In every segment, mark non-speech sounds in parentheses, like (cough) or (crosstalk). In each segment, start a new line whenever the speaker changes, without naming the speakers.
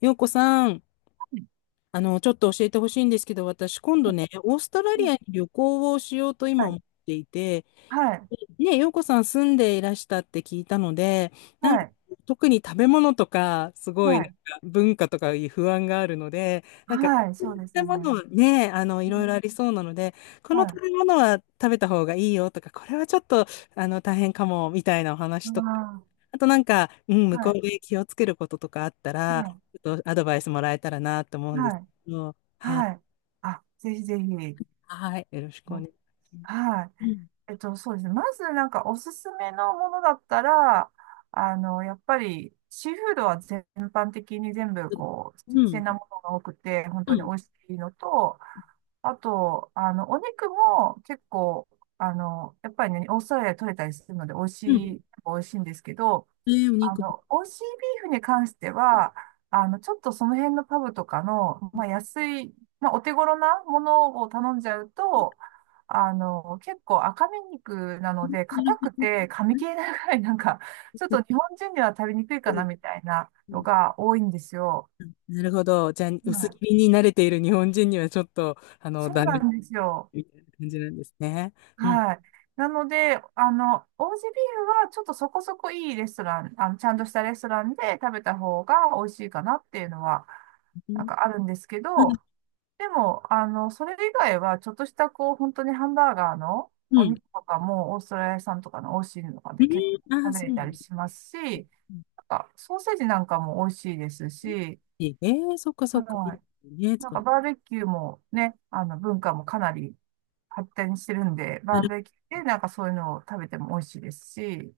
ようこさん、
ん
ちょっと教えてほしいんですけど、私、今度ね、オーストラリアに旅行をしようと今
は
思
い、
っていて、
はい、
ね、洋子さん住んでいらしたって聞いたので、
は
なんか、
い、
特に食べ物とか、す
は
ごい、なん
い、
か文化とかいう不安があるので、なんか、
はい、
食
そうです
べ
よね。
物はね、
う
いろい
ん。
ろありそうなので、こ
は
の食
い。
べ物は食べた方がいいよとか、これはちょっと、大変かも、みたいなお
う
話とか、
わ
あとなんか、うん、
ー。
向こ
は
う
い、
で気をつけることとかあったら、
は
ちょっとアドバイスもらえたらなと思う
い、
んです。
はい、
うん、は、
はい。あ、ぜひぜひ。
はい、よろしくお願い
う
します。
はい。
うん。
そうですね。まず、なんか、おすすめのものだったら、やっぱり、シーフードは全般的に全部、こう、新
うん。
鮮なものが多くて、本
う
当に美
ん。
味しいのと、あと、お肉も結構、やっぱりね、オーストラリアで取れたりするので、
うん。
美味しいんですけど、
えー、お肉。
美味しいビーフに関しては、ちょっとその辺のパブとかの、まあ、安い、まあ、お手頃なものを頼んじゃうと、結構赤身肉なので、硬くて噛み切れないぐらい、なんか、(laughs) ちょっと日本
な
人には食べにくい
るほ
か
ど。う
な
ん。
みたいなのが多いんですよ。
なるほど。じゃあ、
は
薄
い、
切りに慣れている日本人にはちょっと、
そう
ダ
な
メ
んですよ。
みたいな感じなんですね。うん。
はい。なので、オージービーフはちょっとそこそこいいレストラン、ちゃんとしたレストランで食べた方が美味しいかなっていうのは、
う
なん
ん。
かあるんですけ
う
ど、
ん。
でも、それ以外は、ちょっとした、こう、本当にハンバーガーの
う
お
ん。
肉とかも、オーストラリア産とかの美味しいのとか
え
で結
ー。あ
構
ー、
食べ
そう
れ
な
た
ん
り
だ。
しますし、なんか、ソーセージなんかも美味しいです
うん。
し、
えー、そっかそっか。いい
は
で
い。
すね、
なん
使っ
か
て。
バーベキューもね、あの文化もかなり発展してるんで、
な
バー
る
ベキューでなんかそういうのを食べても美味しいですし、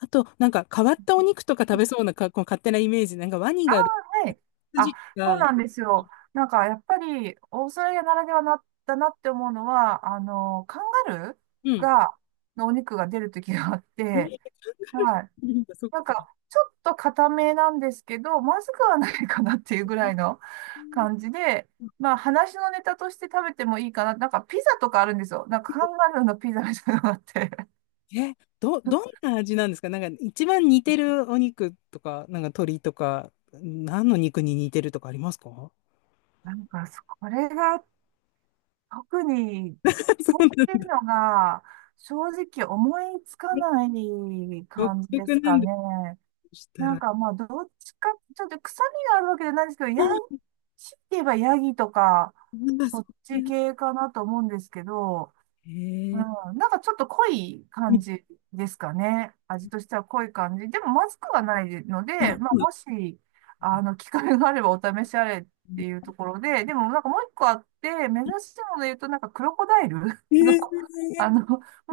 ほど。あと、なんか変わったお肉とか食べそうなか、こう勝手なイメージ。なんかワニ
ああ、
が、
はい。あ、
筋
そう
が、
なんですよ。なんかやっぱりオーストラリアならではなだなって思うのは、カンガル
う
ー
ん。
が、のお肉が出るときがあっ
え
て、
ー、
はい。
なんかそっ
なん
か。
か、ちょっと固めなんですけど、まずくはないかなっていうぐらいの感じで、まあ、話のネタとして食べてもいいかな。なんか、ピザとかあるんですよ。なんか、カンガルーのピザみたいなのがあって。
え、ど、どん
(laughs)
な味なんですか？なんか一番似てるお肉とか、なんか鶏とか、何の肉に似てるとかありますか？
なんか、これが特に、
(laughs) そ
こ
うなん
うい
だ。
うのが、正直思いつか
え、
ない
独
感じで
特
す
な
か
んだ
ね。
とした
な
ら。
ん
あ、
かまあ、どっちか、ちょっと臭みがあるわけじゃないですけど、ヤギ、強いて言えばヤギとか、
なんか
そ
そ
っ
う
ち
いう。
系かなと思うんですけど、
へえ。
うん、なんかちょっと濃い
う
感
ん。
じですかね。味としては濃い感じ。でもまずくはないの
あ、
で、まあ、もし、機会があればお試しあれっていうところで、でもなんかもう一個あって、珍しいもので言うと、なんかクロコダイル
え
(laughs) の、
ー、す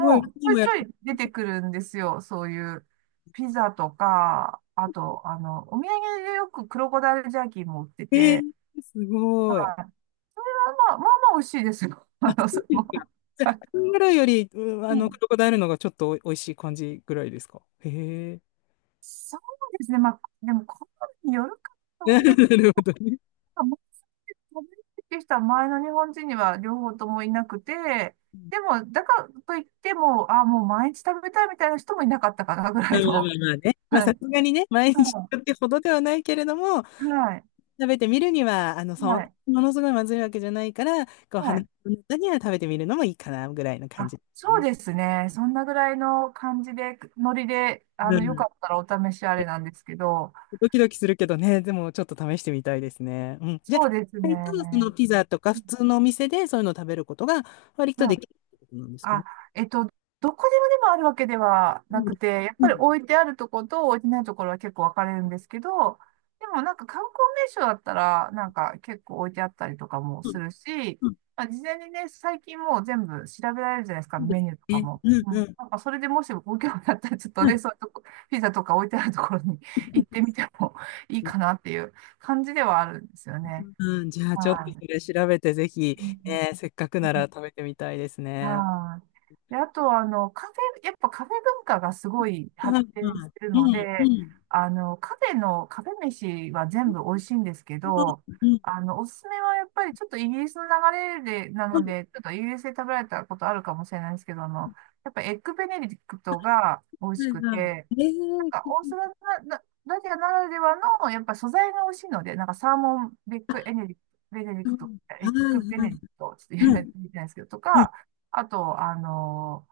ごい、ワニも
う
やっ
ちょいちょい出てくるんですよ。そういうピザとか、あと、お土産でよくクロコダイルジャーキーも売って
て、え
て、
ー、す
は
ごい。
い。それはまあ、まあまあ美味しいですよ。(laughs) あの、
そ
そ
う
れ
で
も。
すか。じゃ
はい。
あ、カンガルーより、うん、
う
ク
ん。
ロコダイルの方がちょっとおいしい感じぐらいですか？へえ。
そうですね。まあ、でも、好みによるか
(laughs)
と思
な
うんです
るほどね。
が、もう、食べるっていう人は前の日本人には両方ともいなくて、でも、だからといっても、あ、もう毎日食べたいみたいな人もいなかったかな、ぐら
まあま
い
あま
の。
あまあね。まあ、
は
さ
い。
すがにね、毎日
うん。
ってほどではないけれども、
はい。
食べてみるには、そん
はい。
ものすごいまずいわけじゃないから、こう、
は
話
い。
の中には食べてみるのもいいかな、ぐらいの感
あ、
じです
そう
ね。
ですね。そんなぐらいの感じで、ノリで、
う
よ
ん。
かったらお試しあれなんですけど、
ドキドキするけどね、でもちょっと試してみたいですね。うん。じゃ
そ
あ、
うですね。
割とそのピザとか
う
普
ん。
通のお店でそういうのを食べることが割と
は
で
い。
きるってことなんですか
あ、
ね？
えっと、どこでもでもあるわけでは
う
な
ん。
くて、やっぱ
う
り
ん。
置いてあるところと置いてないところは結構分かれるんですけど、でもなんか観光名所だったら、なんか結構置いてあったりとかも
う
す
ん。
るし、
うん。
まあ、事前にね、最近もう全部調べられるじゃないですか、
そうで
メ
す
ニューとか
ね。
も。
うん。
う
う
ん。
ん。
なんかそれでもしご興味あったら、ちょっと
う
ね、
ん。
そういうとこ、ピザとか置いてあるところに (laughs) 行ってみてもいいかなっていう感じではあるんですよね。
うん、じゃあちょっと
はい。
それ調べてぜひ、え
う
ー、せっかくなら食
ん。
べてみたいですね。
はい。で、あと、カフェ、やっぱカフェ文化がすごい
は
発
い
展
は
し
い。
てる
う
の
んう
で、
ん。
カフェの、カフェ飯は全部美味しいんですけ
う
ど、
んうん。
おすすめはやっぱりちょっとイギリスの流れで、な
は
の
い
で、ちょっとイギリスで食べられたことあるかもしれないですけど、やっぱエッグベネディクトが美味しく
は
て、
い。え
な
ー、
んか、オーストラリアな、らではの、やっぱ素材が美味しいので、なんかサーモンベックエネリ、ベネディ
う
クト、
ん。
エ
は
ッ
い
グベネ
は
デ
い。
ィクト、ちょっと
うん。
言えないですけど、と
うん。
か、あと、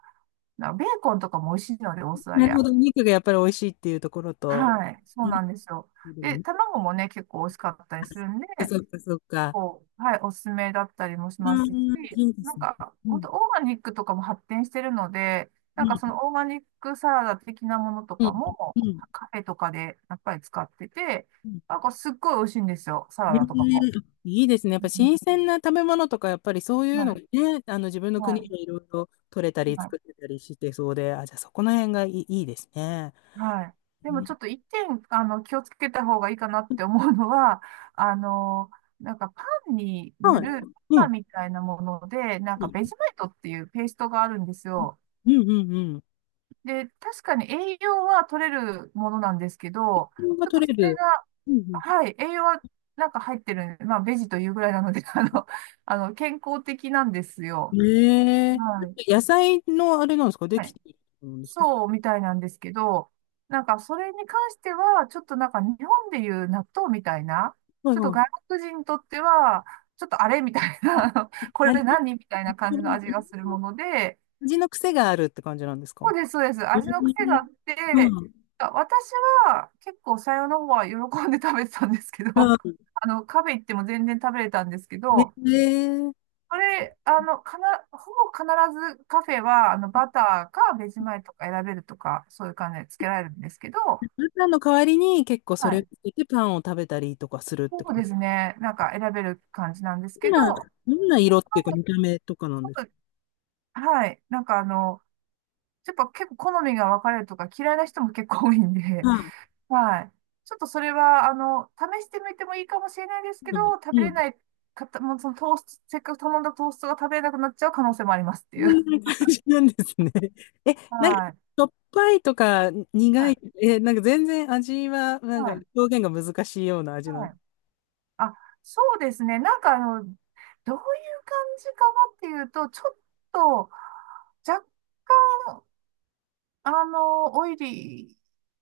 なんかベーコンとかも美味しいので、オーストラ
な
リ
るほ
ア。
ど。お肉がやっぱり美味しいっていうところと。
はい、そ
う
う
ん。
なんですよ。で、卵もね、結構美味しかったりするんで、
そっかそっかそっか。
こうはい、おすすめだったりもしま
う
す
ん、
し、
いいで
な
す
ん
ね。
か、
う
本
ん。
当オーガニックとかも発展してるので、な
う
ん
ん。
かそのオーガニックサラダ的なものと
うん。
かも、
う
カフェとかでやっぱり使ってて、
ん。
なんかすっごい美味しいんですよ、サ
う
ラダとかも。
ん、いいですね。やっ
う
ぱ
ん。
新鮮な食べ物とか、やっぱりそういう
は
のが
い、
ね、自分の
は
国で
い、
いろいろ取れたり
はい、
作れたりしてそうで、あ、じゃあそこの辺がいい、いいですね。
はい。で
う
も
ん。
ちょっと一点、気をつけた方がいいかなって思うのは、あの、なんかパンに
は
塗
い。
る、
う
パ
ん。
ンみたいなもので、なん
う
か
ん。
ベジマイトっていうペーストがあるんですよ。
うん。うん。うん。
で、確かに栄養は取れるものなんですけど、
が
ちょっと
取れ
それ
る。
が、
うん。
はい、栄養はなんか入ってる、まあ、ベジというぐらいなので、(laughs) 健康的なんです
う
よ。
ん。え
はい。
え、野菜のあれなんですか？で
は
き
い。
てるんですか？
そうみたいなんですけど、なんかそれに関しては、ちょっとなんか日本でいう納豆みたいな、
はい
ちょっと
は
外
い。
国人にとっては、ちょっとあれみたいな、(laughs) あのこれ
味、
何みたいな感じの味がするもので、
味の癖があるって感じなんです
そ
か？
うです、そうです。
う
味の癖があ
ん。
っ
う
て、
ん。
私は結構さよの方は喜んで食べてたんですけど、(laughs)
うん。
あの、カフェ行っても全然食べれたんですけ
ね
ど、
え、
これ、ほぼ必ずカフェは、バターかベジマイトか選べるとか、そういう感じでつけられるんですけど、
パンの代わりに結構そ
は
れをつ
い。
けてパンを食べたりとかするって
そ
こ
う
と？
ですね。なんか選べる感じなんです
どん
けど、
な、どんな色っていうか見た目とかなん
そ
ですか？
う。はい。なんかやっぱ結構好みが分かれるとか嫌いな人も結構多いんで、
はい。
はい。ちょっとそれは、試してみてもいいかもしれないですけ
う
ど、
ん。
食べ
う
れ
ん。
ない方、もそのトースト、せっかく頼んだトーストが食べれなくなっちゃう可能性もありますって
そ
い
ん
う。(laughs)
な感じなんですね。(laughs) え、なんか、し
はい。
ょっぱいとか
は
苦い、
い。
え、なんか全然味は、なんか
はい。
表現が難しいような味なん
は
で
い。
す。
あ、そうですね。なんかあの、どういう感じかなっていうと、ちょっと、若干、あの、オイリー、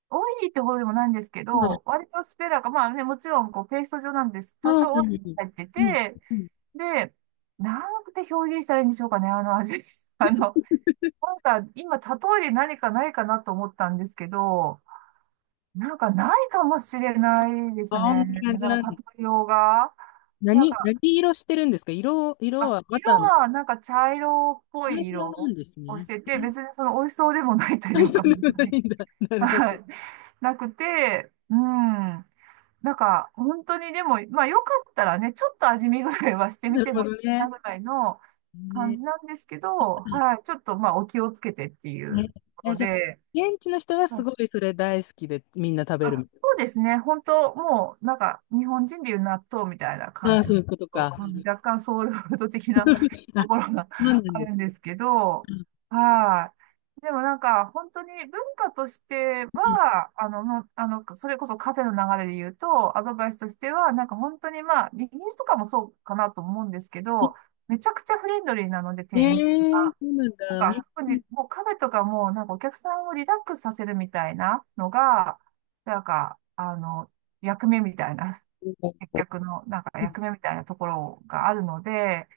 オイリーってほどでもないんですけ
うん。
ど、割とスペラが、まあね、もちろん、こう、ペースト状なんです。多
そう
少
な
オ
ん
イ
で
ル
す
も
よ。
入って
うん。
て、
うん。
で、なんて表現したらいいんでしょうかね、あの味。(laughs) あの、なんか今、例えで何かないかなと思ったんですけど、なんかないかもしれないで
あ、
す
こん
ね。
な感じ
なん
なん
か
です。
例えようが。なん
何、
か、
何色してるんですか？色
あ、
はバ
色
ターの、
が茶色っぽ
何
い
色な
色
んです
をし
ね。
てて、別にその美味しそうでもないと
あ、
いう
そう
か。
でもないんだ。なるほ
は
ど。
い。なくて、うん。本当にでも、まあよかったらね、ちょっと味見ぐらいはしてみ
なる
て
ほ
もいい
ど
か
ね。
なぐらいの感
ね。
じなんですけど、
うん。
はい、ちょっとまあお気をつけてっていう
ね、
とこ
え、
ろ
じゃあ、
で、
現地の人は
は
す
い。
ごいそれ大好きでみんな食べる
あ、
みた
そう
い
ですね、本当もうなんか日本人でいう納豆みたいな
な？
感
ああ、
じ
そ
の、
ういうことか。
うん、若干ソウルフード的な (laughs)
あ、
と
そ
ころが
うなん
あ
です。
るんですけど、はい。でも本当に文化としては、あの、もうあの、それこそカフェの流れで言うと、アドバイスとしては、本当にまあ、イギリスとかもそうかなと思うんですけど、めちゃくちゃフレンドリーなので、
え
店
え
員さん、
ー、そうなんだ。うん。
特にもうカフェとかも、お客さんをリラックスさせるみたいなのが、なんか、あの、役目みたいな、接客の、役目みたいなところがあるので、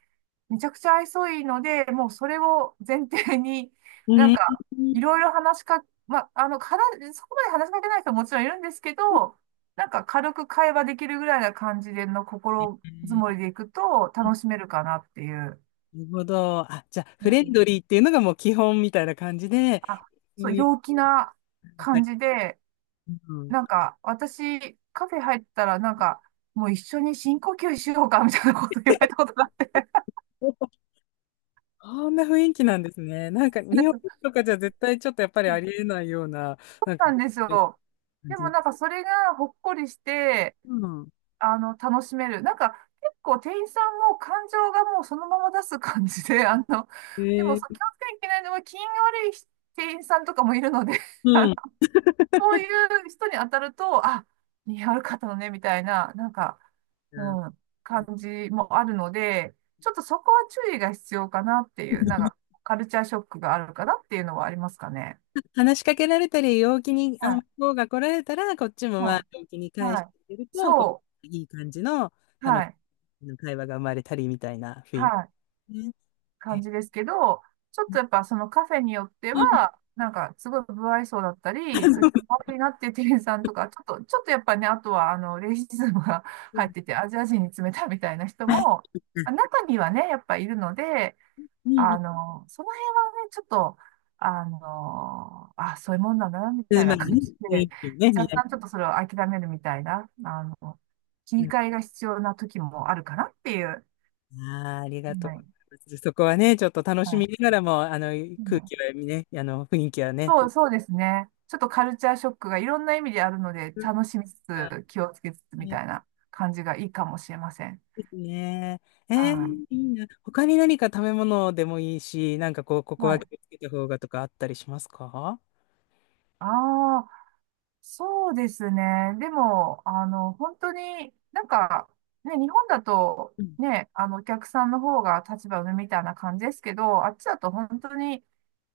めちゃくちゃ愛想いいので、もうそれを前提に、
う
な
ん。
んか、
う
いろい
ん。
ろ話しか、ま、あの、話、そこまで話しかけない人ももちろんいるんですけど、軽く会話できるぐらいな感じでの心づもりでいくと楽しめるかなっていう。
なるほど。あ、じゃあ、フレンドリーっていうのがもう基本みたいな感じで、
あ、
そ
そ
う
う、
いう、
陽気な
は
感
い。
じで、
うん。
私、カフェ入ったら、もう一緒に深呼吸しようか、みたいなこと言われたことがあっ
こんな雰囲気なんですね。なんか、
た
日
んで
本
すよ。
とかじゃ絶対ちょっとやっぱり
そ
あ
う
りえないような、なんか、
なんですよ。
感
で
じ
も、
の。
それがほっこりして、
うん。
あの、楽しめる。結構店員さんも感情がもうそのまま出す感じで、あの、
え
でもそう、
ー、
気をつけなきゃいけないのは、気が悪い店員さんとかもいるので (laughs)
う
あ、
ん。
そういう人に当たると、あ、似合う方かったのね、みたいな、
う
う
ん、
感じもあるので、ちょっとそこは注意が必要かなっていう、カルチャーショックがあるかなっていうのはありますかね。
話しかけられたり、陽気に、
は
向
い、
こうが来られたら、こっちもま
は
あ、陽気に
い、
返し
は
て
い。
あげると、こ
そ
う、いい感じの
う、
楽し
はい、
い会話が生まれたりみたいな雰囲
はい。
気ね。
感
え、
じですけど、ちょっとやっぱそのカフェによって
うん。
は、すごい不愛想だったり、ちょっと気悪いなっていう店員さんとか、ちょっとやっぱね、あとはあの、レイシズムが (laughs)
う
入
ん。
ってて、アジア人に冷たいみたいな人
は、
も、
うん。
あ、中にはね、やっぱいるので、
うん。
あの、その辺はね、ちょっと、あの、あ、そういうもんなんだな、み
う
たい
ん、まあ
な感
ね、
じ
雰
で、
囲気ね、見
若
られ
干ちょっとそれを諦めるみたいな、あの、切
る。う
り
ん。
替えが必要な時もあるかなっていう。
ああ、ありがとう
は
ご
い。
ざいます。そこはね、ちょっと楽し
は
み
い。
ながらも、
は
空
い。
気はね、雰囲気はね。
そう、そうですね。ちょっとカルチャーショックがいろんな意味であるので、
うん、
楽しみつつ、気をつけつつみたいな感じがいいかもしれません。
ですね。え
は
ー、いいな。他に何か食べ物でもいいし、なんかこう、こ
い。
こは
は
気
い。
をつけた方がとかあったりしますか？
ああ、そうですね。でも、あの、本当にね、日本だと、
うん。
ね、あの、お客さんの方が立場上みたいな感じですけど、あっちだと本当に、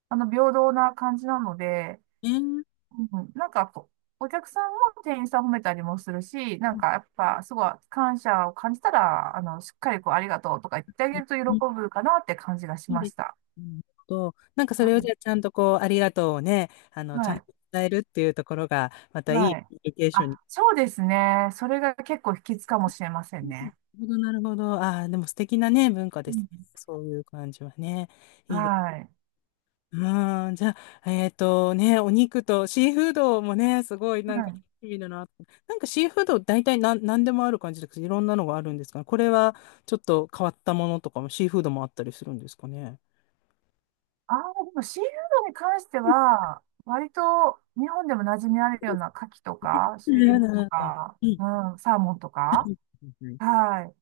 あの、平等な感じなので、
えー。
うん、お客さんも店員さんを褒めたりもするし、
うん。
やっぱすごい感謝を感じたら、あの、しっかりこうありがとうとか言ってあげると喜ぶかなって感じがし
いい
ま
で
し
す
た。
ね。と、なんかそ
う
れをじ
ん、
ゃあちゃんとこう、ありがとうをね、ちゃ
は
ん
い。
と伝えるっていうところが、またいい
は
コ
い。
ミュニケーション
あ、
に。
そうですね。それが結構秘訣かもしれませんね。
うん、なるほど、なるほど。ああ、でも素敵なね、文化で
う
すね。
ん。
そういう感じはね。いいですね。
はい。
うん。じゃあ、お肉とシーフードもね、すごい
は
なんか楽
い。
しみだな。なんかシーフード大体何でもある感じですけど、いろんなのがあるんですかね？これはちょっと変わったものとかも、シーフードもあったりするんですかね？
ああ、でもシーフードに関しては、割と日本でも馴染みあるような牡蠣とか、
う
シュリ
ん、
ンプ
ん、
と
う
か、
ん。
うん、サーモンとか、
うん。
はい。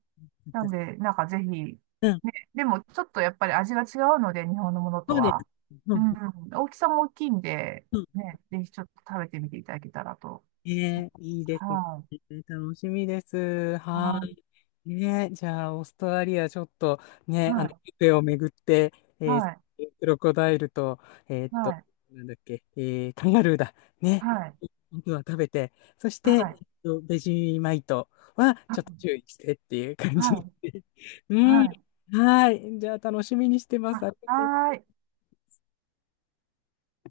な
う
ん
ん。
で、ぜひ、ね、
うん、
でもちょっとやっぱり味が違うので、日本のもの
そ
と
うです。
は。
う
う
ん。
ん、大きさも大きいんで、ね、ぜひちょっと食べてみていただけたらと。
ねえ、いいですね。
はい。
楽しみです。はい。ねえ、じゃあ、オーストラリア、ちょっとね、
はい。
ビュッフェを巡って、えー
はい。
クロコダイルと、えーっ
は
と、
い。
なんだっけ、カンガルーだ。ね。
はい。
本当は食べて、そして、
はい。
ベジマイトは
は
ち
い。
ょっと注意してっていう感
は
じで。
い。
(laughs)
は
う
い。
ん。
はい。
はい。じゃあ、楽しみにしてま
は
す。
い。
ありがとう
はい。